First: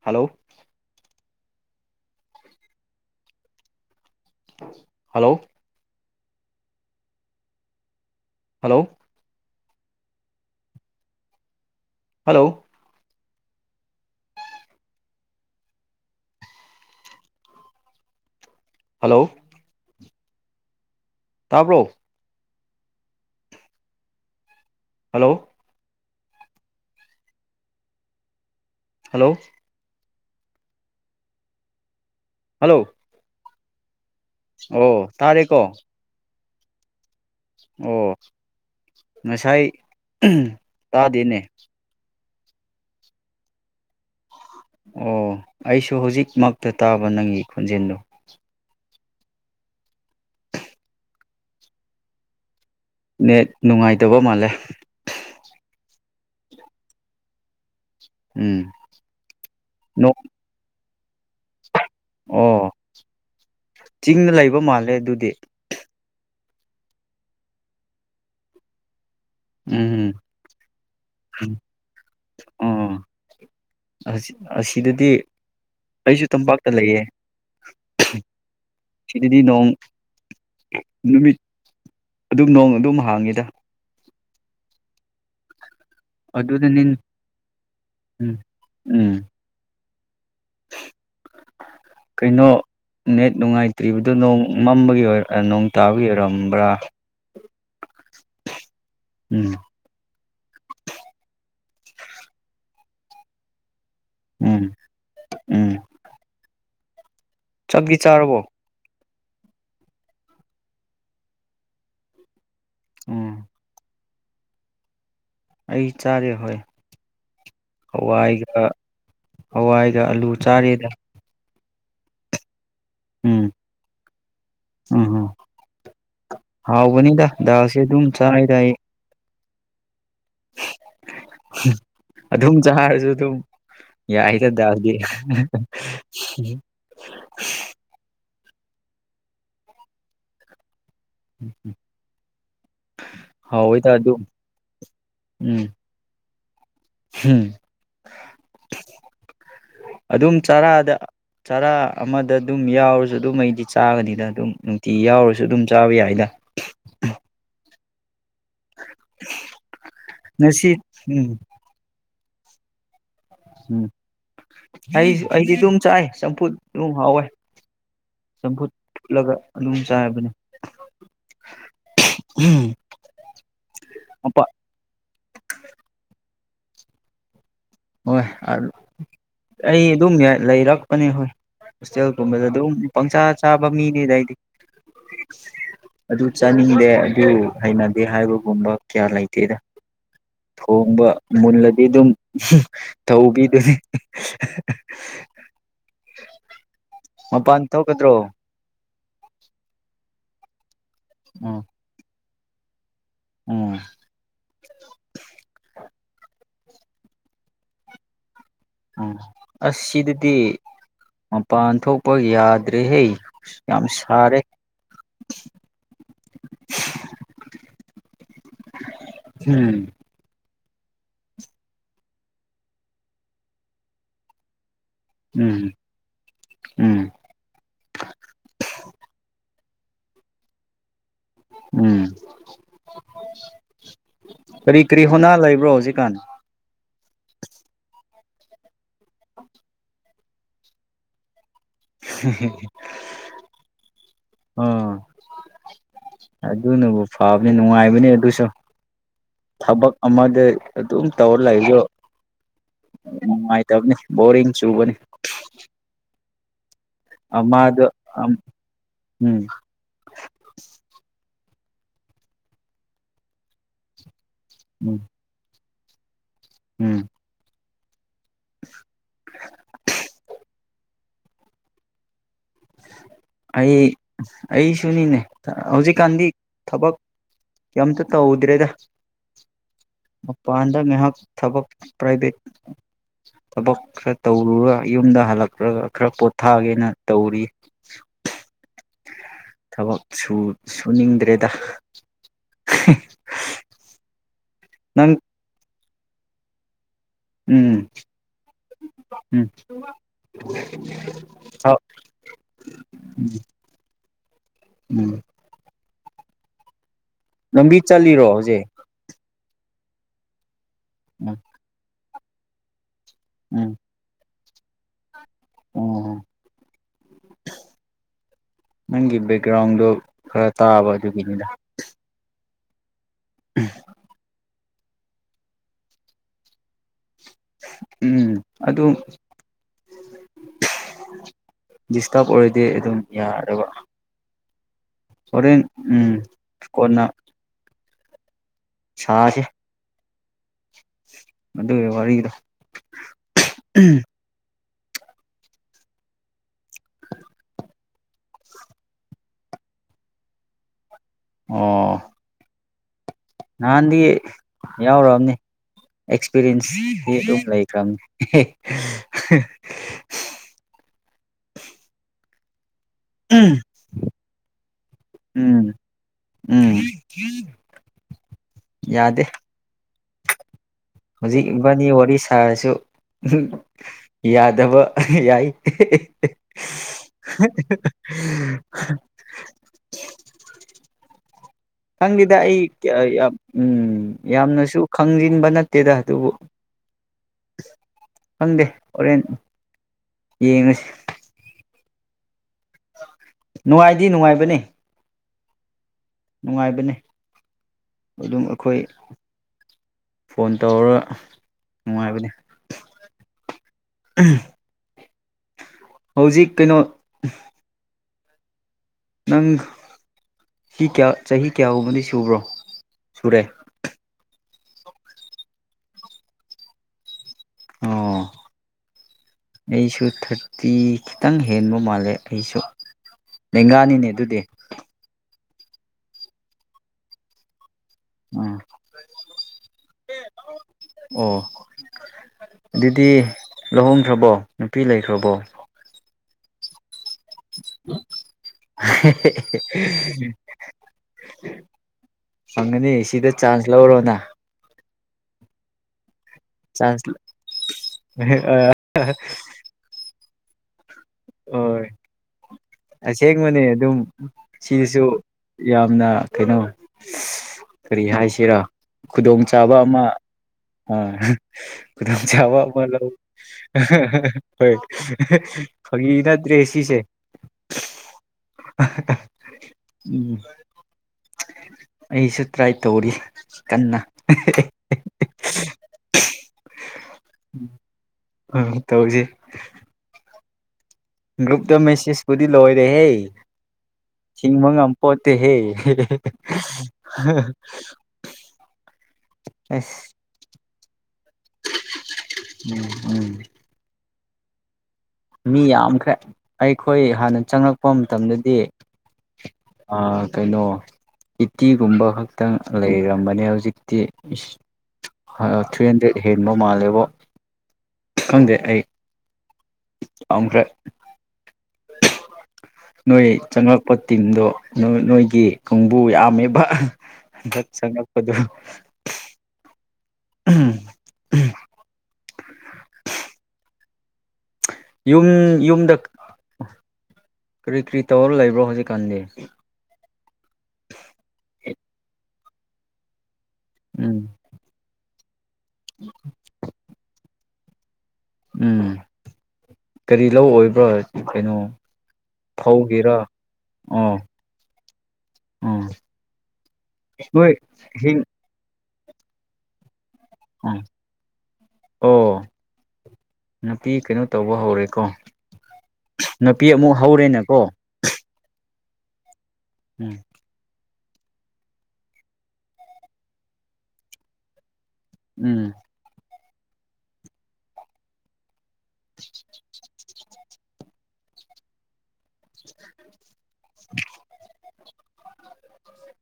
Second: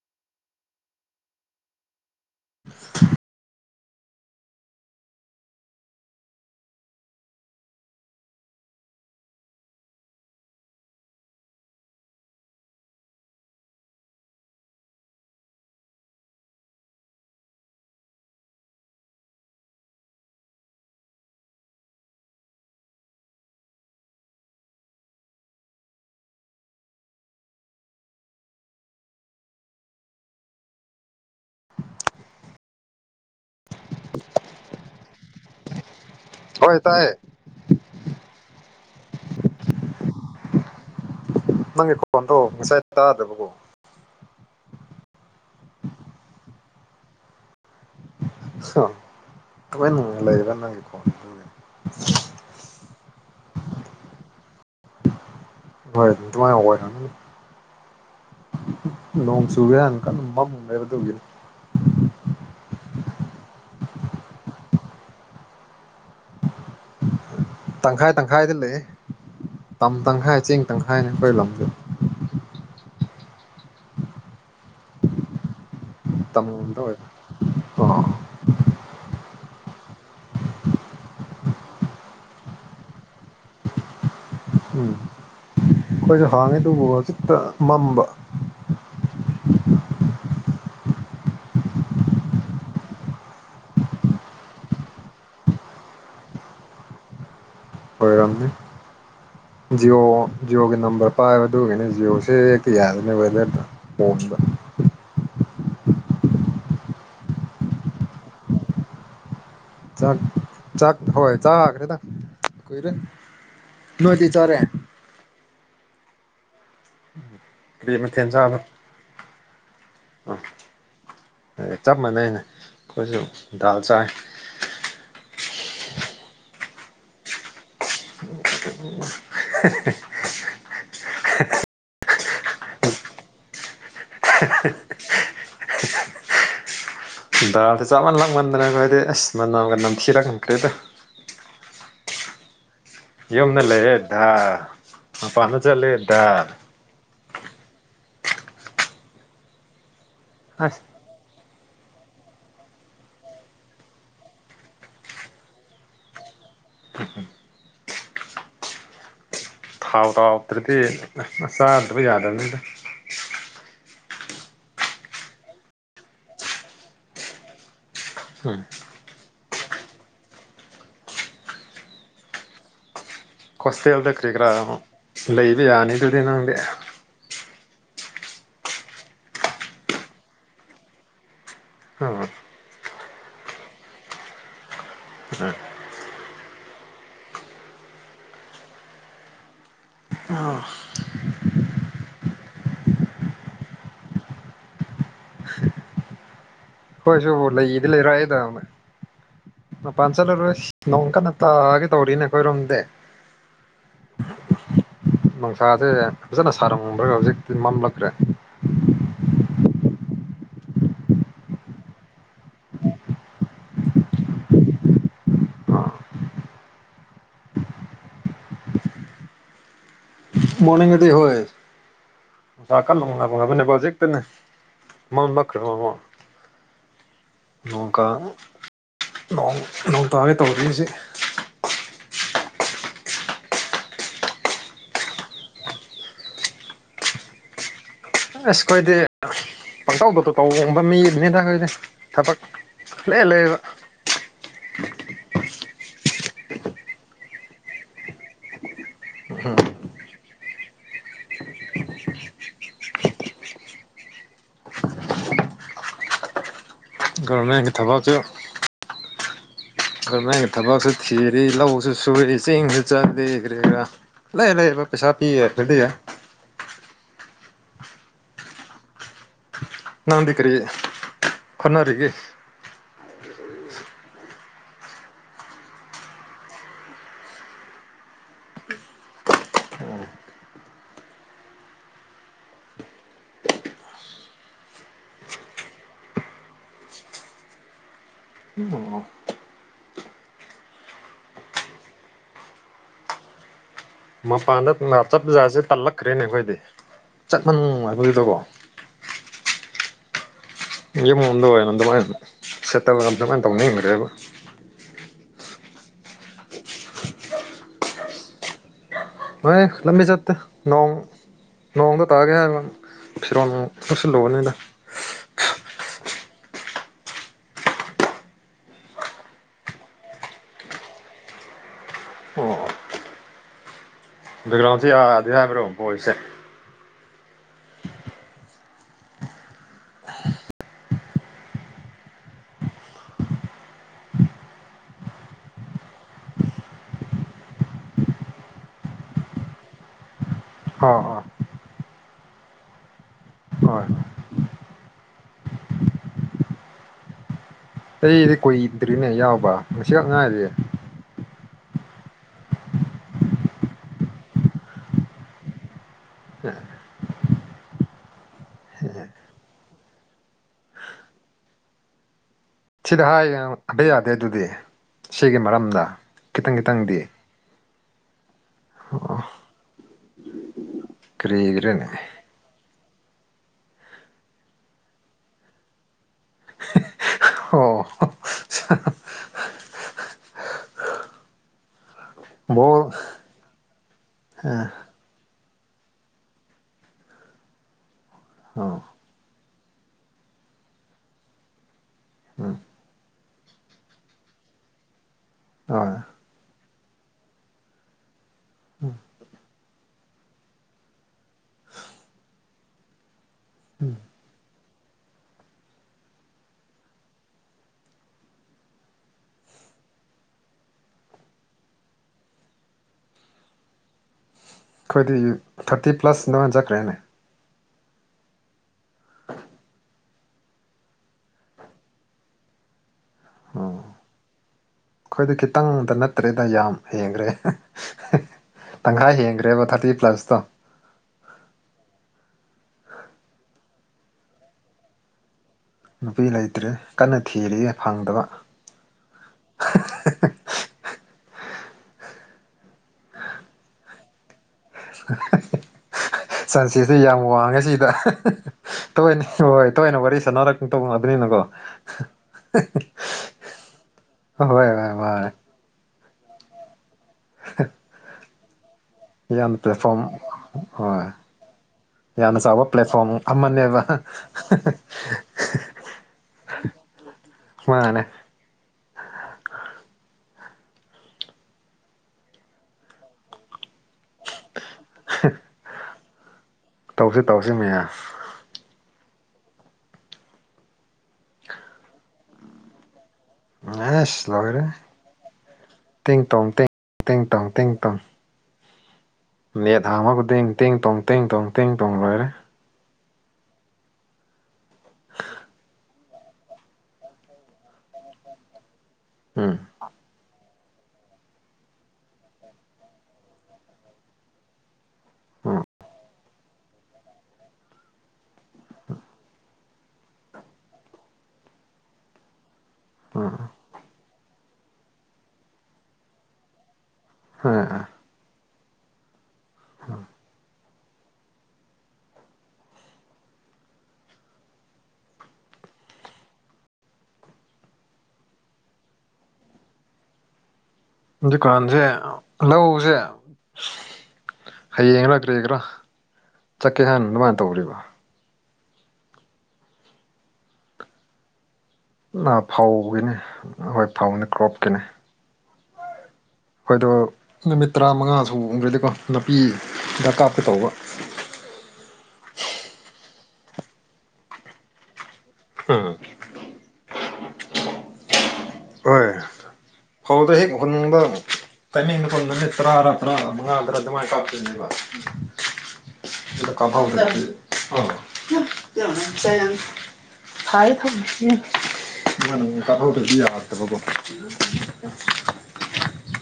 Hello [inaudible] hello hello hello hello ꯇꯥꯕ꯭ꯔꯣ hello hello hello [inaudible] ꯑꯣ ꯇꯥꯔꯦꯀꯣ ꯍꯣꯏ ꯇꯥꯏꯌꯦ ꯑꯣ ꯉꯁꯥꯏ ꯇꯥꯗꯦꯅꯦ ꯅꯪꯒꯤ ꯀꯣꯟꯣꯟꯗꯣ ꯉꯁꯥꯏ ꯇꯥꯗꯕꯀꯣ ꯑꯣ ꯑꯩꯁꯨ ꯍꯧꯖꯤꯛꯃꯛꯇ ꯇꯥꯕ ꯅꯪꯒꯤ ꯈꯣꯟꯖꯦꯜꯗꯣ ꯂꯩꯥꯏꯕꯀꯣ ꯅꯦ ꯅꯨꯡꯉꯥꯏꯇꯕ ꯃꯥꯜꯂꯦ ꯍꯃꯥꯏ ꯍꯋꯥ ꯊꯅ ꯎꯝ ꯂꯣꯡꯁꯨꯨꯒꯅ ꯅꯣ ꯀꯃ ꯃꯦꯒ ꯑꯣ ꯆꯤꯡꯗ ꯂꯩꯕ ꯃꯥꯜꯂꯦ ꯑꯗꯨꯗꯤ ꯇꯪꯈꯥꯏ ꯇꯪꯈꯥꯏꯗ ꯂꯩꯦ ꯇꯝ ꯎꯝ ꯇꯪꯈꯥꯏ ꯆꯦꯡ ꯇꯪꯈꯥꯏꯅꯦ ꯑꯩꯈꯣꯏ ꯂꯝꯖꯦ ꯑꯣ ꯑꯁꯤꯗꯗꯤ ꯑꯩꯁꯨ ꯇꯝꯄꯥꯛꯇ ꯇꯝꯂꯣꯝꯗ ꯂꯩꯌꯦ ꯑꯣꯏꯕ ꯑꯣ ꯁꯤꯗꯗꯤ ꯅꯣꯡ ꯅꯨꯃꯤꯠ ꯑꯗꯨꯝ ꯅꯣꯡ ꯑꯗꯨꯝ ꯍꯥꯡꯉꯤꯗ ꯎꯝ ꯑꯩꯈꯣꯏꯁꯨ ꯍꯥꯡꯉꯤ ꯑꯗꯨꯗꯅꯤ ꯑꯗꯨꯕꯨ ꯍꯧꯖꯤꯛꯇ ꯃꯝꯕ ꯎꯝ ꯎꯝ ꯀꯩꯅꯣ ꯅꯦꯠ ꯅꯨꯡꯉꯥꯏꯇ꯭ꯔꯤꯕꯗꯨ ꯅꯣꯡ ꯃꯝꯕꯒꯤ ꯅꯣꯡ ꯇꯥꯕꯒꯤ ꯑꯣꯏꯔꯝꯕ꯭ꯔꯥ ꯝꯅꯤ ꯎꯝ ꯖꯤꯑꯣ ꯖꯤꯑꯣꯒꯤ ꯅꯝꯕꯔ ꯄꯥꯏꯕ ꯑꯗꯨꯒꯤꯅꯦ ꯖꯤꯌꯑꯣꯁꯦ ꯍꯦꯛꯛꯇ ꯌꯥꯗꯅꯦ ꯋꯦꯗꯔꯗ ꯐꯣꯟꯗ ꯎꯝ ꯎꯝ ꯆꯞꯕꯤ ꯆꯥꯔꯕꯣ ꯆꯥꯛ ꯆꯥꯛ ꯍꯣꯏ ꯆꯥꯈ꯭ꯔꯦꯗ ꯀꯨꯏꯔꯦ ꯎꯝ ꯗꯤ ꯆꯔꯦ ꯑꯩ ꯆꯥꯔꯦ ꯍꯣꯏ ꯀꯔꯤ ꯃꯊꯦꯜ ꯍꯋꯥꯏꯒ ꯆꯥꯕ ꯍꯋꯥꯏꯒ ꯑꯂꯨ ꯆꯥꯔꯦꯗ ꯑ ꯆꯞ ꯃꯥꯟꯅꯩꯅ ꯑꯩꯈꯣꯏꯁꯨ ꯎꯝ ꯗꯥꯜ ꯆꯥꯏ ꯎꯝ ꯎꯝ ꯍꯥꯎꯕꯅꯤꯗ ꯗꯥꯁꯦ ꯑꯗꯨꯝ ꯆꯥꯏꯔꯏ [inaudible] ꯑꯗꯨꯝ ꯆꯔꯁꯨ ꯑꯗꯨꯝ ꯌꯥꯏꯗꯗꯥꯗꯤ ꯎ ꯗꯥꯜꯁꯦ ꯆꯞ ꯃꯟ ꯂꯛꯃꯟꯗꯅꯈꯣ ꯍꯥꯏꯗꯤ ꯑꯁ ꯃꯅꯝꯒ ꯅꯝꯊꯤꯔ ꯉꯝꯈ꯭ꯔꯦꯗꯣ ꯎꯝ ꯎꯝ ꯌꯨꯝꯗ ꯂꯩꯌꯦꯦ ꯃꯄꯥꯟꯗ ꯎꯝ ꯆꯠꯂꯦ ꯎꯝ ꯑꯗꯨꯝ ꯑꯁ ꯆꯥꯔꯥꯗ ꯆꯔꯥ ꯑꯃꯗ ꯑꯗꯨꯝ ꯌꯥꯎꯔꯁꯨ ꯑꯗꯨꯝ ꯑꯩꯗꯤ ꯆꯥꯒꯅꯤꯗ ꯑꯗꯨꯝ ꯅꯨꯡꯇꯤ ꯌꯥꯎꯔꯁꯨ ꯑꯗꯨꯝ ꯆꯥꯕ ꯌꯥꯏꯗ ꯎ [inaudible] ꯊꯥꯎ ꯉꯁꯤ ꯊꯥꯎꯗ꯭ꯔꯗꯤ ꯎꯝ ꯅꯆꯥꯗꯕ ꯌꯥꯗꯕꯅꯤꯗ꯫ ꯎꯝ ꯑꯩꯁꯨ ꯑꯩꯗꯤ ꯑꯗꯨꯝ ꯆꯥꯏ ꯆꯝꯐꯨꯠ ꯑꯗꯨꯝ ꯍꯥꯎꯋꯦ꯫ ꯎꯝ ꯆꯝꯐꯨꯠ ꯐꯨꯠꯔꯒ ꯑꯗꯨꯝ ꯆꯥꯕꯅꯤ꯫ ꯍꫭꯁꯇꯦꯜꯗ ꯀꯔꯤ ꯀ꯭ꯔꯥ ꯑ ꯂꯩꯕ ꯌꯥꯅꯤ ꯑꯗꯨꯗꯤ ꯅꯪꯗꯤ꯫ ꯍꯣꯏ ꯑ ꯑꯩ ꯑꯗꯨꯝ ꯂꯩꯔꯛꯄꯅꯤ ꯍꯣꯏ꯫ ꯎꯝ ꯍꯣꯁꯇꯦꯜꯒꯨꯝꯕꯗ ꯑꯗꯨꯝ ꯄꯪꯆꯥ ꯆꯥꯕ ꯃꯤꯅꯦꯗ ꯑꯩꯗꯤ꯫ ꯑ ꯑꯗꯨ ꯆꯥꯅꯤꯡꯗꯦ ꯑꯗꯨ ꯍꯩꯅꯗꯦ ꯍꯥꯏꯕꯒꯨꯝꯕ ꯀꯌꯥ ꯂꯩꯇꯦꯗ꯫ ꯊꯣꯡꯕ ꯃꯨꯜꯂꯗꯤ ꯑꯗꯨꯝ ꯇꯧꯕꯤꯗꯨꯅꯤ꯫ ꯈꯣꯏꯁꯨ ꯃꯄꯥꯟ ꯂꯩꯗꯤ ꯊꯣꯛꯀꯗ꯭ꯔꯣ ꯂꯩꯔꯛꯏꯗ ꯃꯄꯥꯟ ꯆꯠꯂꯔ ꯅꯣꯡ ꯀꯟꯅ ꯇꯥꯒꯦ ꯇꯧꯔꯤꯅꯦ ꯑꯩꯈꯣꯏꯔꯣꯝꯗꯤ꯫ ꯑꯣ ꯅꯨꯡꯁꯥꯁꯦ ꯐꯖꯅ ꯁꯥꯔꯝꯕ꯭ꯔ ꯍꯧꯖꯤꯛꯇꯤ ꯃꯥꯝꯂꯛꯈ꯭ꯔꯦ꯫ ꯎꯝ ꯑꯁ ꯁꯤꯗꯗꯤ ꯃꯄꯥꯟ ꯊꯣꯛꯄ ꯌꯥꯗ꯭ꯔꯦꯍꯦ ꯌꯥꯝ ꯁꯥꯔꯦ꯫ [unintelligible] ꯎꯝ ꯃꯣꯔꯅꯤꯡꯗꯗꯤ ꯍꯣꯏ ꯗꯥꯛꯀ ꯂꫭꯡꯅꯕ ꯍꯧꯖꯤꯛꯇꯅꯦ꯫ ꯃꯥ ꯃꯥ ꯎꯝ ꯀꯔꯃꯃꯣ ꯎꯝ ꯅꯣꯡꯀꯥ‌ꯅꫭꯡ ꯅꯣꯡ ꯇꯥꯒꯦ ꯇꯧꯔꯤꯁꯤ ꯎꯝ ꯀꯔꯤ ꯀꯔꯤ ꯍꯣꯅꯥ ꯂꯩꯕ꯭ꯔꯣ ꯍꯧꯖꯤꯛꯀꯥꯟ꯫ ꯑꯁ ꯈꯣꯏꯗꯤ ꯄꯪꯇꯧꯗꯗꯣ ꯇꯧꯕ ꯃꯤꯅꯤꯗ ꯑꯩꯈꯣꯏꯗꯤ꯫ ꯊꯕꯛ ꯂꯩ ꯂꯩꯕꯥ ꯑꯥ ꯑꯗꯨꯅꯕꯨ ꯐꯕꯅꯤ ꯅꯨꯡꯉꯥꯏꯕꯅꯤ ꯑꯗꯨꯁꯨ ꯊꯕꯛ ꯑꯃꯗ ꯑꯗꯨꯝ ꯇꯧꯔ ꯂꯩꯁꯨ ꯅꯨꯡꯉꯥꯏ ꯇꯕꯅꯤ ꯕꯣꯔꯤꯡ ꯆꯨꯕꯅꯤ꯫ ꯒꯣꯔꯃꯦꯟꯒꯤ ꯑꯃꯥꯗꯨ ꯑ ꯎꯝ ꯀꯔꯃꯦꯟꯒꯤ ꯊꯕꯛ ꯆꯠꯈꯤꯔꯗꯤ ꯂꯧꯁꯨ ꯁꯨꯔꯤ ꯆꯤꯡꯁꯨ ꯆꯠꯂꯤ ꯀꯔꯤ ꯔꯥ꯫ ꯂꯩ ꯂꯩ ꯎꯝ ꯄꯩꯁꯥ ꯄꯤ ꯐꯗꯤ ꯎꯝ ꯅꯥꯡꯗꯤ ꯀꯔꯤ ꯍꫭꯠꯅꯔꯤꯒꯦ꯫ ꯑꯩ ꯑꯩꯁꯨꯅꯤꯅꯦ ꯍꯧꯖꯤꯛꯀꯥꯟꯗꯤ ꯊꯕꯛ ꯀꯩꯝꯇ ꯇꯧꯗ꯭ꯔꯦꯗ꯫ ꯃꯄꯥꯟꯗ ꯉꯥꯏꯍꯥꯛ ꯊꯕꯛ ꯄ꯭ꯔꯥꯏꯚꯦꯠ ꯊꯕꯛ ꯈꯔ ꯇꯧꯔꯨꯔ ꯌꯨꯝꯗ ꯍꯜꯂꯛꯔꯒ ꯈꯔ ꯄꯣꯊꯥꯒꯦꯅ ꯇꯧꯔꯤ꯫ ꯑꫭ ꯊꯕꯛ ꯁꯨ ꯁꯨꯅꯤꯡꯗ꯭ꯔꯦꯗ꯫ [unintelligible] ꯃꯄꯥꯟꯗ ꯅꯥ ꯅꯪ ꯆꯠ ꯖꯥꯁꯦ ꯇꯜꯂꯛꯈ꯭ꯔꯦꯅꯦ ꯑꯈꯣꯏꯗꯤ꯫ ꯆꯠꯐꯝ ꯎꯝ ꯅꯨꯡꯉꯥꯏꯕꯗꯨꯗꯀꯣ꯫ [unintelligible] ꯒꯤ ꯃꯑꫭꯡꯗ ꯑꫭꯏꯔꯝꯒ ꯗꯃꯥꯏꯅ ꯎꯝ ꯁꯠꯇꯗꯃꯥꯏꯅ ꯇꯧꯅꯤꯡꯔꯦꯕ꯫ ꯎꯝ ꯂꯝꯕꯤ ꯆꯜꯂꯤꯔꯣ ꯍꯧꯖꯤꯛ꯫ ꯃꯥꯅꯦ ꯂꯝꯕꯤ ꯆꯠꯇꯦ ꯅꯣꯡ ꯎꯝ ꯅꯣꯡꯗ ꯇꯥꯒ ꯍꯥꯏꯕ ꯐꯤꯔꯣꯟ ꯂꯧꯁꯜꯂꯨꯕꯅꯤꯗ꯫ ꯑꫭ ꯅꯪꯒꯤ ꯕꯦꯛꯒ꯭ꯔꯥꯎꯟꯗꯣ ꯈꯔ ꯇꯥꯕ ꯑꯗꯨꯒꯤꯅꯤꯗ꯫ ꯎꯝ ꯭ꯔꯥꯎꯁꯤ ꯑꯗꯤ ꯍꯥꯏꯕ꯭ꯔꯣ ꯄꯣ ꯑꯩꯁꯦ ꯎꯝ ꯑꯗꯨꯗ ꯗꯤꯁꯇꯥꯔꯕ ꯑꯣꯏꯔꯗꯤ ꯑꯗꯨꯝ ꯌꯥꯔꯕ ꯍꯣꯔꯦꯟ ꯎꯝ ꯀꯣꯟꯅ ꯆꯥꯁ ꯑꯥ ꯑꯥ ꯑꯗꯨ ꯋꯥꯔꯤꯔꯒꯤꯗ ꯍꯣꯏ ꯑꯩꯗꯤ ꯀꯨꯏꯗ꯭ꯔꯤꯅꯦ ꯌꯥꯎꯕ ꯉꯁꯤꯈ ꯉꯥꯏꯔꯤꯦ ꯑꯣ ꯅꯍꯥꯟꯗꯤ ꯌꯥꯎꯔꯑꯕꯅꯤ ꯑꯦꯛꯁꯄꯤꯔꯤꯌꯦꯟꯁ ꯑꯗꯨꯝ ꯂꯩꯈ꯭ꯔꯕ ꯁꯤꯗ ꯍꯥꯏ ꯍꯥꯏꯕ ꯌꯥꯗꯦ ꯑꯗꯨꯗꯤ ꯁꯤꯒꯤ ꯎꯝ ꯃꯔꯝꯅ ꯈꯤꯇꯪ ꯎꯝ ꯈꯤꯇꯪꯗꯤ ꯑꯣ ꯌꯥꯗꯦ ꯍꯧꯖꯤꯛ ꯏꯕꯥꯅꯤ ꯀꯔꯤꯒꯤꯔꯅꯦ ꯋꯥꯔꯤ ꯁꯥꯔꯁꯨ ꯌꯥꯗꯕ ꯌꯥꯏ [inaudible] [inaudible] ꯑꯣ ꯈꯪꯗꯦꯗ ꯑꯩ ꯕꯣꯜ ꯌꯥꯝ ꯎꯝ ꯑꯥ ꯌꯥꯝꯅꯁꯨ ꯈꯪꯖꯤꯟꯕ ꯅꯠꯇꯦꯗ ꯑꯗꯨꯕꯨ ꯈꯪꯗꯦ ꯑꯣ ꯍꯣꯔꯦꯟ ꯌꯦꯡꯉꯨꯁꯤ ꯎꯝ ꯅꯨꯡꯉꯥꯏꯗꯤ ꯅꯨꯡꯉꯥꯏꯕꯅꯦ ꯍꯣꯏ ꯅꯨꯡꯉꯥꯏꯕꯅꯦ ꯑꯗꯨꯝ ꯑꯩꯈꯣꯏ ꯐꯣꯟ ꯇꯧꯔꯒ ꯅꯨꯡꯉꯥꯏꯕꯅꯦ ꯎꯝ ꯍꯧꯖꯤꯛ ꯀꯩꯅꯣ ꯅꯪ ꯁꯤ ꯀꯌꯥ ꯆꯍꯤ ꯀꯌꯥꯒꯨꯝꯕꯗꯤ ꯁꯨꯕ꯭ꯔꯣ ꯁꯨꯔꯦ ꯑꯩꯈꯣꯏꯗꯤ ꯊꯥꯔꯇꯤ ꯄ꯭ꯂꯁ ꯅ ꯑꯣꯏꯅ ꯆꯠꯈ꯭ꯔꯦꯅꯦ ꯑꯣ ꯑꯩꯁꯨ ꯊꯥꯔꯇꯤ ꯈꯤꯇꯪ ꯍꯦꯟꯕ ꯃꯥꯜꯂꯦ ꯑꯩꯁꯨ ꯂꯦꯡꯒꯥꯅꯤꯅꯦ ꯑꯗꯨꯗꯤ ꯑꯗꯨ ꯈꯤꯇꯪꯗ ꯅꯠꯇ꯭ꯔꯦꯗ ꯌꯥꯝ ꯍꯡꯈ꯭ꯔꯦ ꯑꯥ ꯇꯪꯈꯥꯏ ꯍꯦꯟꯈ꯭ꯔꯦꯕ ꯊꯥꯔꯇꯤ ꯄ꯭ꯂꯁꯇꯣ ꯑꯣ ꯑꯗꯨꯗꯤ ꯂꯧꯍꯣꯡꯈ꯭ꯔꯕꯣ ꯅꯨꯄꯤ ꯂꯩꯈ꯭ꯔꯕꯣ ꯅꯨꯄꯤ ꯂꯩꯇ꯭ꯔꯦ ꯀꯟꯅ ꯊꯤꯔꯤꯌꯦ ꯐꯪꯗꯕ ꯐꯪꯒꯅꯤ ꯁꯤꯗ ꯆꯥꯟꯁ ꯂꯧꯔꯣꯅ ꯁꯟꯁꯤꯁꯨ ꯆꯥꯟꯁ ꯌꯥꯝ ꯋꯥꯡꯉꯦ ꯁꯤꯗ ꯇꯣꯏꯅ ꯍꯣꯏ ꯇꯣꯏꯅ ꯋꯥꯔꯤ ꯁꯥꯟꯅꯔꯛ ꯇꯧꯕ ꯑꯗꯨ ꯅꯀꯣ ꯍꯣꯏ ꯑꯁꯦꯡꯕꯅꯦ ꯑꯗꯨꯝ ꯍꯣꯏ ꯍꯣꯏ ꯁꯤꯗꯁꯨ ꯍꯣꯏ ꯌꯥꯝꯅ ꯀꯩꯅꯣ ꯀꯔꯤ ꯍꯥꯏꯁꯤꯔ ꯌꯥꯝ ꯈꯨꯗꯣꯡꯆꯥꯥꯕ ꯄ꯭ꯂꯦꯠꯐꯣꯝ ꯑꯃꯣꯏ ꯍꯣꯏ ꯌꯥꯝꯅ ꯈꯨꯗꯣꯡꯆꯥꯥꯕ ꯆꯥꯎꯕ ꯑꯃ ꯂꯧ ꯄ꯭ꯂꯦꯠꯐꯣꯝ ꯑꯃꯅꯦꯕ ꯍꯣꯏ ꯐꯒꯤ ꯅꯠꯇ꯭ꯔꯦ ꯁꯤꯁꯦ ꯃꯥꯅꯦ ꯎꯝ ꯑꯩꯁꯨ ꯇ꯭ꯔꯥꯏ ꯇꯧꯔꯤ ꯀꯟꯅ ꯇꯧꯁꯤ ꯇꯧꯁꯤ ꯃ ꯇꯧꯁꯤ ꯭ꯔꯨꯞꯇ ꯃꯦꯁꯦꯁ ꯀꯗꯤ ꯂꯑꯣ ꯑꯣꯏꯔꯦꯍꯦ ꯑꯁ ꯂꯣꯏꯔꯦ ꯁꯤꯤꯡꯃꯒ ꯑꯃꯄꯣꯠꯇ ꯍꯦ ꯇꯤꯡ ꯇꯣꯡ ꯇꯤꯡ ꯇꯤꯡ ꯃꯦꯠ ꯍꯥꯡꯃꯒꯗꯤꯦꯡ ꯇꯦꯡ ꯇꯣꯡ ꯇꯦꯡ ꯇꯣꯡ ꯇꯦꯡ ꯇꯣꯡ ꯂꯣꯏꯔꯦ ꯎꯝ ꯎꯝ ꯃꯤ ꯌꯥꯝꯈ꯭ꯔꯦ ꯑꯩꯈꯣꯏ ꯍꯥꯟꯅ ꯆꯪꯂꯛꯄ ꯃꯇꯝꯗꯗꯤ ꯎꯝ ꯑ ꯀꯩꯅꯩꯅꯣ ꯏꯇꯤꯒꯨꯝꯕ ꯈꯛꯇꯪ ꯂꯩꯔꯝꯕꯅꯦ ꯍꯧꯖꯤꯛꯇꯤ ꯍ ꯎꯝ ꯊ꯭ꯔꯤ ꯍꯟꯗ꯭ꯔꯦꯗ ꯍꯦꯟꯕ ꯃꯥꯜꯂꯦꯕꯣ ꯈꯪꯗꯦ ꯑꯩ ꯑꯈ꯭ꯔꯦ ꯅꯣꯏ ꯆꯪꯂꯉꯛꯄ ꯇꯤꯝꯗꯣ ꯅꯣꯏꯒꯤ ꯈꯣꯡꯕꯨ ꯌꯥꯝꯃꯤꯕ ꯍꯟꯗꯛ ꯎꯝ ꯆꯪꯉꯛꯄꯗꯨ ꯑ ꯎꯝ ꯌꯨꯝ ꯌꯨꯝꯗ ꯀꯔꯤ ꯀꯔꯤ ꯇꯧꯔ ꯂꯩꯕ꯭ꯔꯣ ꯍꯧꯖꯤꯛꯀꯥꯟꯗꯤ ꯍꯧꯖꯤꯛꯀꯥꯟꯁꯦ ꯂꯧꯁꯦ ꯎꯝ ꯍꯌꯦꯡꯥ ꯀ꯭ꯔꯦꯒ꯭ꯔꯥ ꯆꯠꯀꯦꯍꯥꯟ ꯑꯗꯨꯃꯥꯏꯅ ꯇꯧꯔꯤꯕ ꯎꯝ ꯀꯔꯤ ꯂꯧꯑꯣꯕ꯭ꯔꯣ ꯀꯩꯅꯣ ꯑ ꯐꯧꯒꯤꯅꯦ ꯐꯧꯒꯤꯔꯥ ꯑꯩꯣꯏ ꯑꯣ ꯐꯧꯅꯦ ꯀ꯭ꯔꯣꯞꯀꯤꯅꯦ ꯑꯣ ꯍꯣꯏꯗꯣ ꯅꯣꯏ ꯅꯨꯃꯤꯠ ꯍꯤꯡ ꯇꯔꯥꯃꯉꯥ ꯁ ꯎꯗ꯭ꯔꯗꯤꯀꯣ ꯅꯨꯅꯥꯄꯤ ꯗꯔꯀꯥꯞ ꯎ ꯑꯣ ꯅꯨꯄꯤ ꯀꯩꯅꯣ ꯇꯧꯕ ꯍꯧꯔꯦꯀꯣ ꯎꯝ ꯅꯨꯄꯤ ꯑꯃꯨꯛ ꯍꯧꯔꯦꯅꯀꯣ ꯍꯣꯏ ꯎꯝ ꯐꯧꯗꯣ ꯍꯦꯛ ꯍꯨꯟꯅꯤꯡꯕ ꯇꯥꯏꯃꯤꯡꯗ ꯅꯨꯃꯤꯠ ꯇꯔꯥꯥ ꯇꯔꯥ ꯃꯉꯥ ꯇꯔꯥ ꯑꯗꯨꯃꯥꯏꯅ ꯀꯥꯞꯣꯏꯅꯦꯕ ꯎꯝ ꯀ ꯊꯥꯏ ꯊ ꯀ [unintelligible]